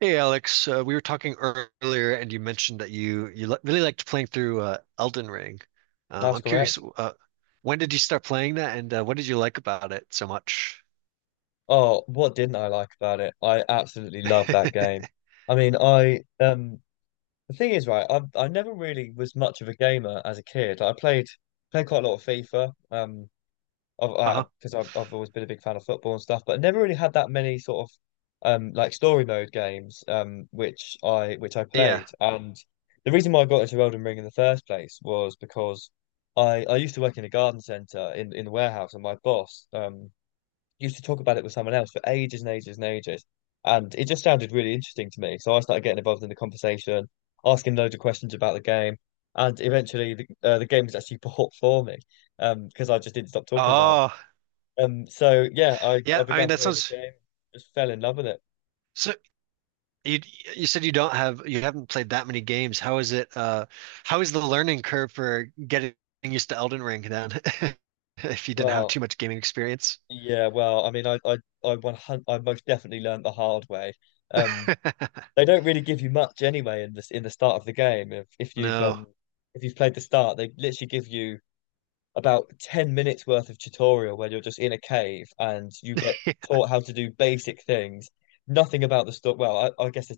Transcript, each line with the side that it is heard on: right: Hey Alex, we were talking earlier, and you mentioned that you li really liked playing through Elden Ring.
left: That's
right: I'm curious,
left: correct.
right: when did you start playing that, and what did you like about it so much?
left: Oh, what didn't I like about it? I absolutely love that game. I mean, I the thing is, right, I never really was much of a gamer as a kid. I played quite a lot of FIFA, of
right: Uh-huh.
left: because I've always been a big fan of football and stuff, but I never really had that many sort of like story mode games which I
right: Yeah.
left: played. And the reason why I got into Elden Ring in the first place was because I used to work in a garden centre in the warehouse, and my boss used to talk about it with someone else for ages and ages and ages. And it just sounded really interesting to me. So I started getting involved in the conversation, asking loads of questions about the game. And eventually the game was actually bought for me, because I just didn't stop talking about it.
right: Oh,
left: So yeah,
right: yeah.
left: I
right: I mean,
left: began
right: that
left: playing the
right: sounds
left: game, just fell in love with it.
right: so. You you said you don't have you haven't played that many games. How is it? How is the learning curve for getting used to Elden Ring then, if you didn't have
left: Well,
right: too much gaming experience?
left: yeah, well, I mean, 100, I most definitely learned the hard way. Um, they don't really give you much anyway in this in the start of the game.
right: No.
left: If you've played the start, they literally give you about 10 minutes worth of tutorial where you're just in a cave and you get taught how to do basic things. Nothing about the story. Well, I guess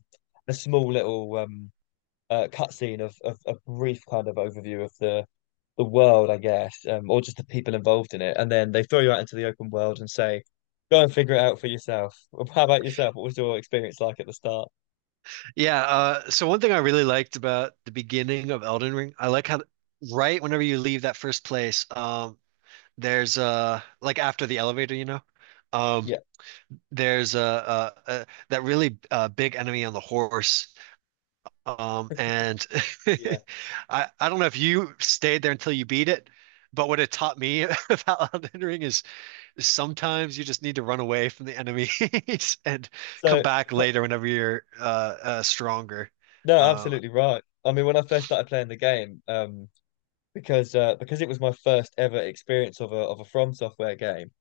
left: a small little cutscene of a brief kind of overview of the world, I guess, or just the people involved in it. And then they throw you out into the open world and say, go and figure it out for yourself. Well, how about yourself? What was your experience like at the start?
right: Yeah, so one thing I really liked about the beginning of Elden Ring, I like how right whenever you leave that first place, there's like after the elevator, um,
left: Yeah,
right: there's that really big enemy on the horse, and
left: yeah.
right: I don't know if you stayed there until you beat it, but what it taught me about Elden Ring is sometimes you just need to run away from the enemies and come
left: So,
right: back later whenever you're stronger.
left: no,
right: Uh,
left: absolutely right. I mean, when I first started playing the game, because it was my first ever experience of a From Software game.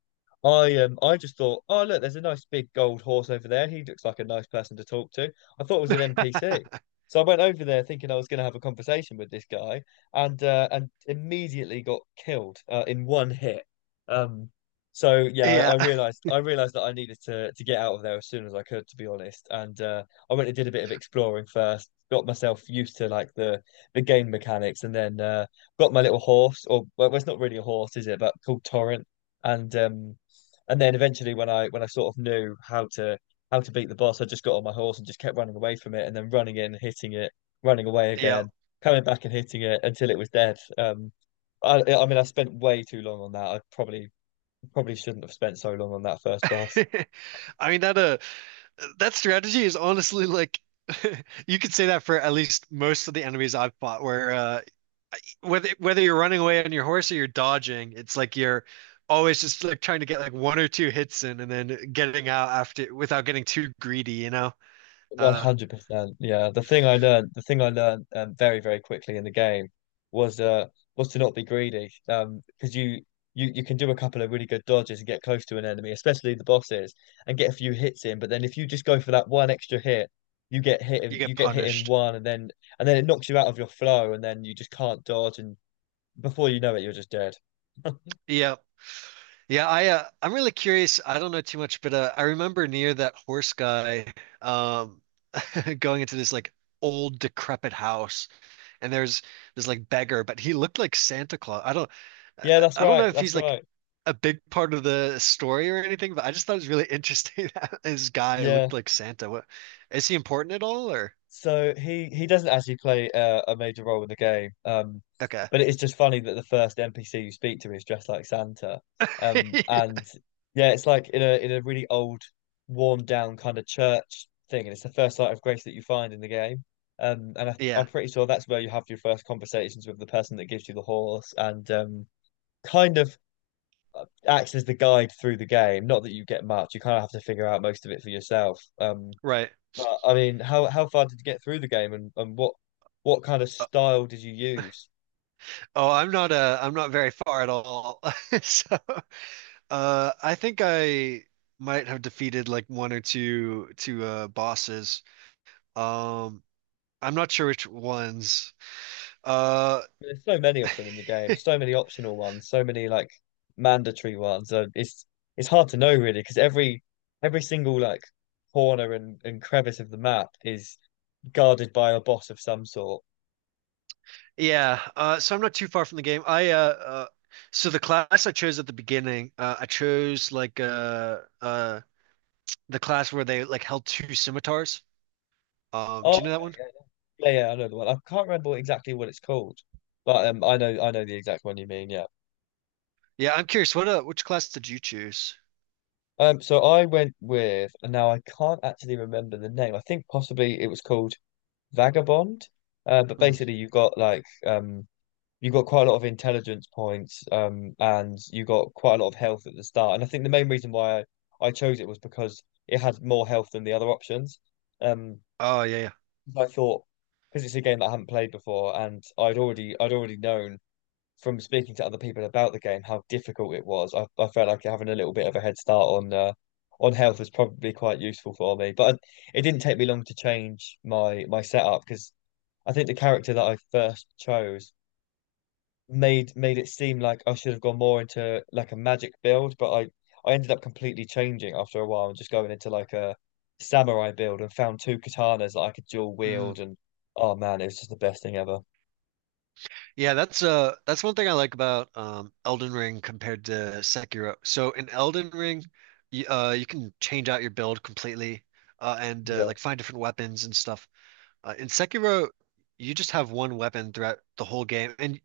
left: I just thought, oh look, there's a nice big gold horse over there. He looks like a nice person to talk to. I thought it was an NPC. So I went over there thinking I was going to have a conversation with this guy, and immediately got killed in one hit. Um, so yeah,
right: Yeah,
left: I realized that I needed to get out of there as soon as I could, to be honest. And I went and did a bit of exploring first, got myself used to like the game mechanics, and then got my little horse, or well, it's not really a horse, is it? But called Torrent, and um, and then eventually, when I sort of knew how to beat the boss, I just got on my horse and just kept running away from it, and then running in, hitting it, running away
right: yeah.
left: again, coming back and hitting it until it was dead. I mean, I spent way too long on that. I probably probably shouldn't have spent so long on that first boss.
right: I mean that that strategy is honestly like you could say that for at least most of the enemies I've fought where whether you're running away on your horse or you're dodging, it's like you're always just like trying to get like one or two hits in and then getting out after without getting too greedy, you know? Uh,
left: 100%. Yeah. The thing I learned, very, very quickly in the game was uh was to not be greedy. Because you can do a couple of really good dodges and get close to an enemy, especially the bosses, and get a few hits in. But then if you just go for that one extra hit,
right: you
left: you
right: get
left: get hit in
right: punished.
left: one, and then it knocks you out of your flow, and then you just can't dodge, and before you know it, you're just dead.
right: Yeah. Yeah, I I'm really curious. I don't know too much, but I remember near that horse guy um going into this like old decrepit house and there's this like beggar, but he looked like Santa Claus. I don't,
left: Yeah,
right: I
left: that's
right: I don't
left: right.
right: know if
left: That's
right: he's like
left: right.
right: a big part of the story or anything, but I just thought it was really interesting that this guy looked
left: Yeah.
right: like Santa. What is he important at all or
left: So he doesn't actually play a major role in the game,
right: okay.
left: but it is just funny that the first NPC you speak to is dressed like Santa, and yeah, it's like in a really old, worn down kind of church thing, and it's the first sight of grace that you find in the game, and
right: Yeah,
left: I'm pretty sure that's where you have your first conversations with the person that gives you the horse, and kind of acts as the guide through the game. Not that you get much, you kind of have to figure out most of it for yourself,
right: right.
left: but I mean, how far did you get through the game, and what kind of
right: Uh,
left: style did you use?
right: oh, I'm not very far at all. So, I think I might have defeated like one or two bosses. Um, I'm not sure which ones. Uh,
left: There's so many of them in the game, so many optional ones, so many like mandatory ones. It's hard to know really because every single like corner and crevice of the map is guarded by a boss of some sort.
right: yeah, so I'm not too far from the game. I So the class I chose at the beginning, I chose like the class where they like held two scimitars.
left: Oh,
right: Do you
left: okay,
right: know that one?
left: yeah, yeah, yeah, I know the one. I can't remember exactly what it's called, but I know the exact one you mean. Yeah.
right: Yeah, I'm curious. What which class did you choose?
left: So I went with, and now I can't actually remember the name. I think possibly it was called Vagabond. But
right: Hmm.
left: basically, you got like you got quite a lot of intelligence points, and you got quite a lot of health at the start. And I think the main reason why I chose it was because it had more health than the other options. Um,
right: Oh yeah, yeah.
left: I thought because it's a game that I have not played before, and I'd already known from speaking to other people about the game how difficult it was. I felt like having a little bit of a head start on health was probably quite useful for me. It didn't take me long to change my setup because I think the character that I first chose made it seem like I should have gone more into like a magic build, but I ended up completely changing after a while and just going into like a samurai build and found two katanas that I could dual
right: Mm.
left: wield and oh man, it was just the best thing ever.
right: Yeah, that's one thing I like about Elden Ring compared to Sekiro. So in Elden Ring, you, you can change out your build completely, and
left: Yeah.
right: like find different weapons and stuff. In Sekiro, you just have one weapon throughout the whole game, and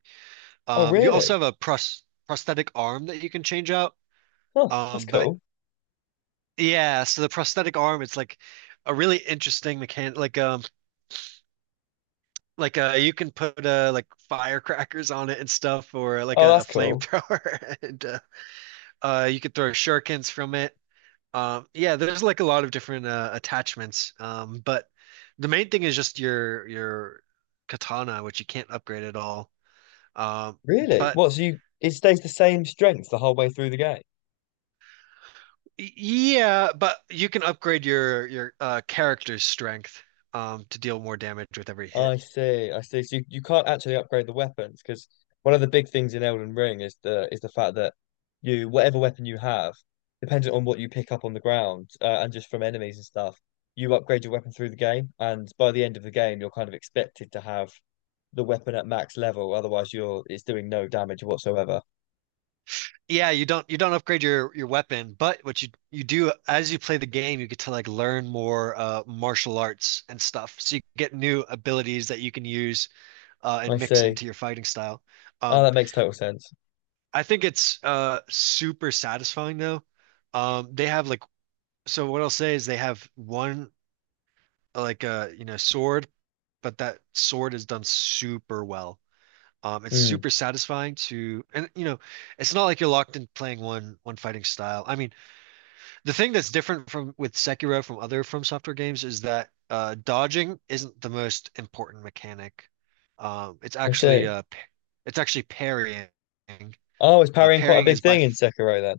left: Oh
right: you also have
left: really?
right: a prosthetic arm that you can change out.
left: Oh, that's
right: But
left: cool.
right: yeah, so the prosthetic arm, it's like a really interesting mechanic. Like you can put like firecrackers on it and stuff, or like
left: Oh,
right: a
left: that's cool.
right: flamethrower, and you could throw shurikens from it. Yeah, there's like a lot of different attachments. But the main thing is just your katana, which you can't upgrade at all. Um,
left: Really?
right: but
left: What, so you it stays the same strength the whole way through the game?
right: yeah, but you can upgrade your character's strength to deal more damage with every hit.
left: I see, I see. So you can't actually upgrade the weapons because one of the big things in Elden Ring is the fact that you whatever weapon you have, depending on what you pick up on the ground and just from enemies and stuff, you upgrade your weapon through the game, and by the end of the game, you're kind of expected to have the weapon at max level. Otherwise, you're it's doing no damage whatsoever.
right: Yeah, you don't upgrade your weapon, but what you do as you play the game, you get to like learn more martial arts and stuff. So you get new abilities that you can use
left: I
right: and mix
left: see.
right: into your fighting style.
left: Oh,
right: Um,
left: that makes total sense.
right: I think it's super satisfying though. They have like so what I'll say is they have one like you know, sword, but that sword is done super well. It's
left: Hmm.
right: super satisfying to, and you know, it's not like you're locked in playing one fighting style. I mean, the thing that's different from with Sekiro from other From Software games is that dodging isn't the most important mechanic. It's
left: I see.
right: actually it's actually parrying.
left: Oh, is parrying quite a
right: Parrying
left: big
right: is by,
left: thing in
right: f
left: Sekiro then?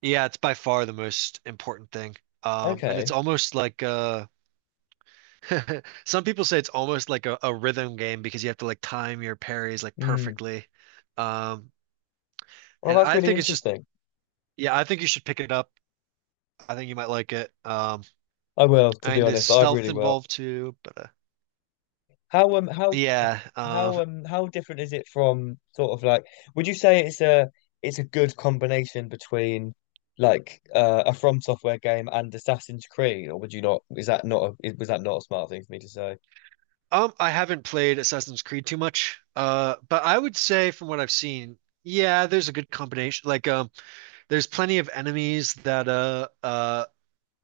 right: yeah, it's by far the most important thing. And it's
left: Okay.
right: almost like some people say it's almost like a rhythm game because you have to like time your parries like
left: Mm.
right: perfectly. Um,
left: Well,
right: and
left: that's
right: I
left: really
right: think it's just,
left: interesting.
right: yeah, I think you should pick it up. I think you might like it.
left: I will, to be
right: And there's
left: honest, I
right: stealth
left: really will.
right: involved too, but
left: How um how
right: yeah.
left: how different is it from sort of like would you say it's a good combination between like a From Software game and Assassin's Creed, or would you not? Is that not was that not a smart thing for me to say?
right: I haven't played Assassin's Creed too much. But I would say from what I've seen, yeah, there's a good combination. Like, there's plenty of enemies that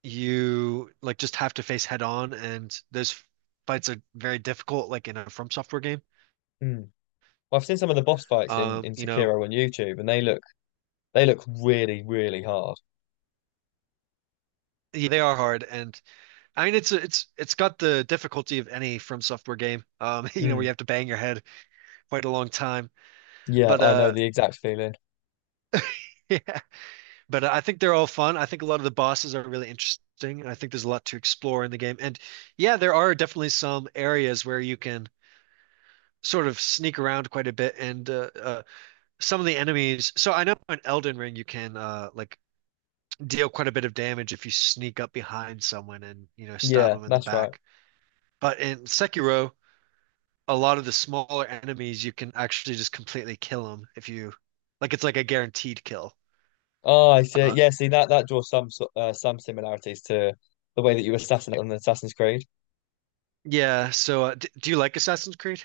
right: you like just have to face head on, and those fights are very difficult, like in a From Software game.
left: Hmm. Well, I've seen some of the boss fights in
right: You know,
left: Sekiro on YouTube, and they look really really hard.
right: yeah, they are hard, and I mean it's got the difficulty of any From Software game. You know, where you
left: Hmm.
right: have to bang your head quite a long time.
left: Yeah,
right: But
left: I know the exact feeling.
right: yeah, but I think they're all fun. I think a lot of the bosses are really interesting, and I think there's a lot to explore in the game. And yeah, there are definitely some areas where you can sort of sneak around quite a bit, and some of the enemies. So I know in Elden Ring you can like deal quite a bit of damage if you sneak up behind someone and you know stab
left: Yeah,
right: them in the
left: that's right.
right: back. But in Sekiro, a lot of the smaller enemies, you can actually just completely kill them if you like. It's like a guaranteed kill.
left: Oh, I see.
right: Uh,
left: Yeah, see that that draws some similarities to the way that you assassinate on the Assassin's Creed.
right: yeah. So, d do you like Assassin's Creed?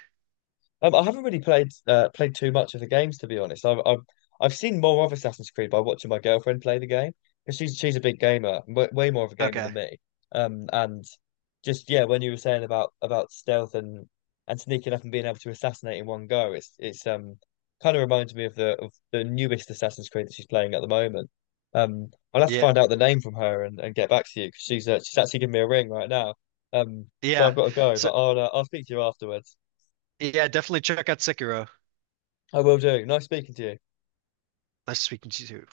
left: I haven't really played played too much of the games to be honest. I've seen more of Assassin's Creed by watching my girlfriend play the game because she's a big gamer, w way more of a gamer than
right: Okay.
left: me. And just yeah, when you were saying about stealth and sneaking up and being able to assassinate in one go, it's kind of reminds me of the newest Assassin's Creed that she's playing at the moment. I'll have to
right: Yeah.
left: find out the name from her, and get back to you because she's actually giving me a ring right now. So
right: Yeah.
left: I've got to go, but
right: So,
left: I'll speak to you afterwards.
right: yeah, definitely check out Sekiro.
left: I will do. Nice speaking to you.
right: Nice speaking to you.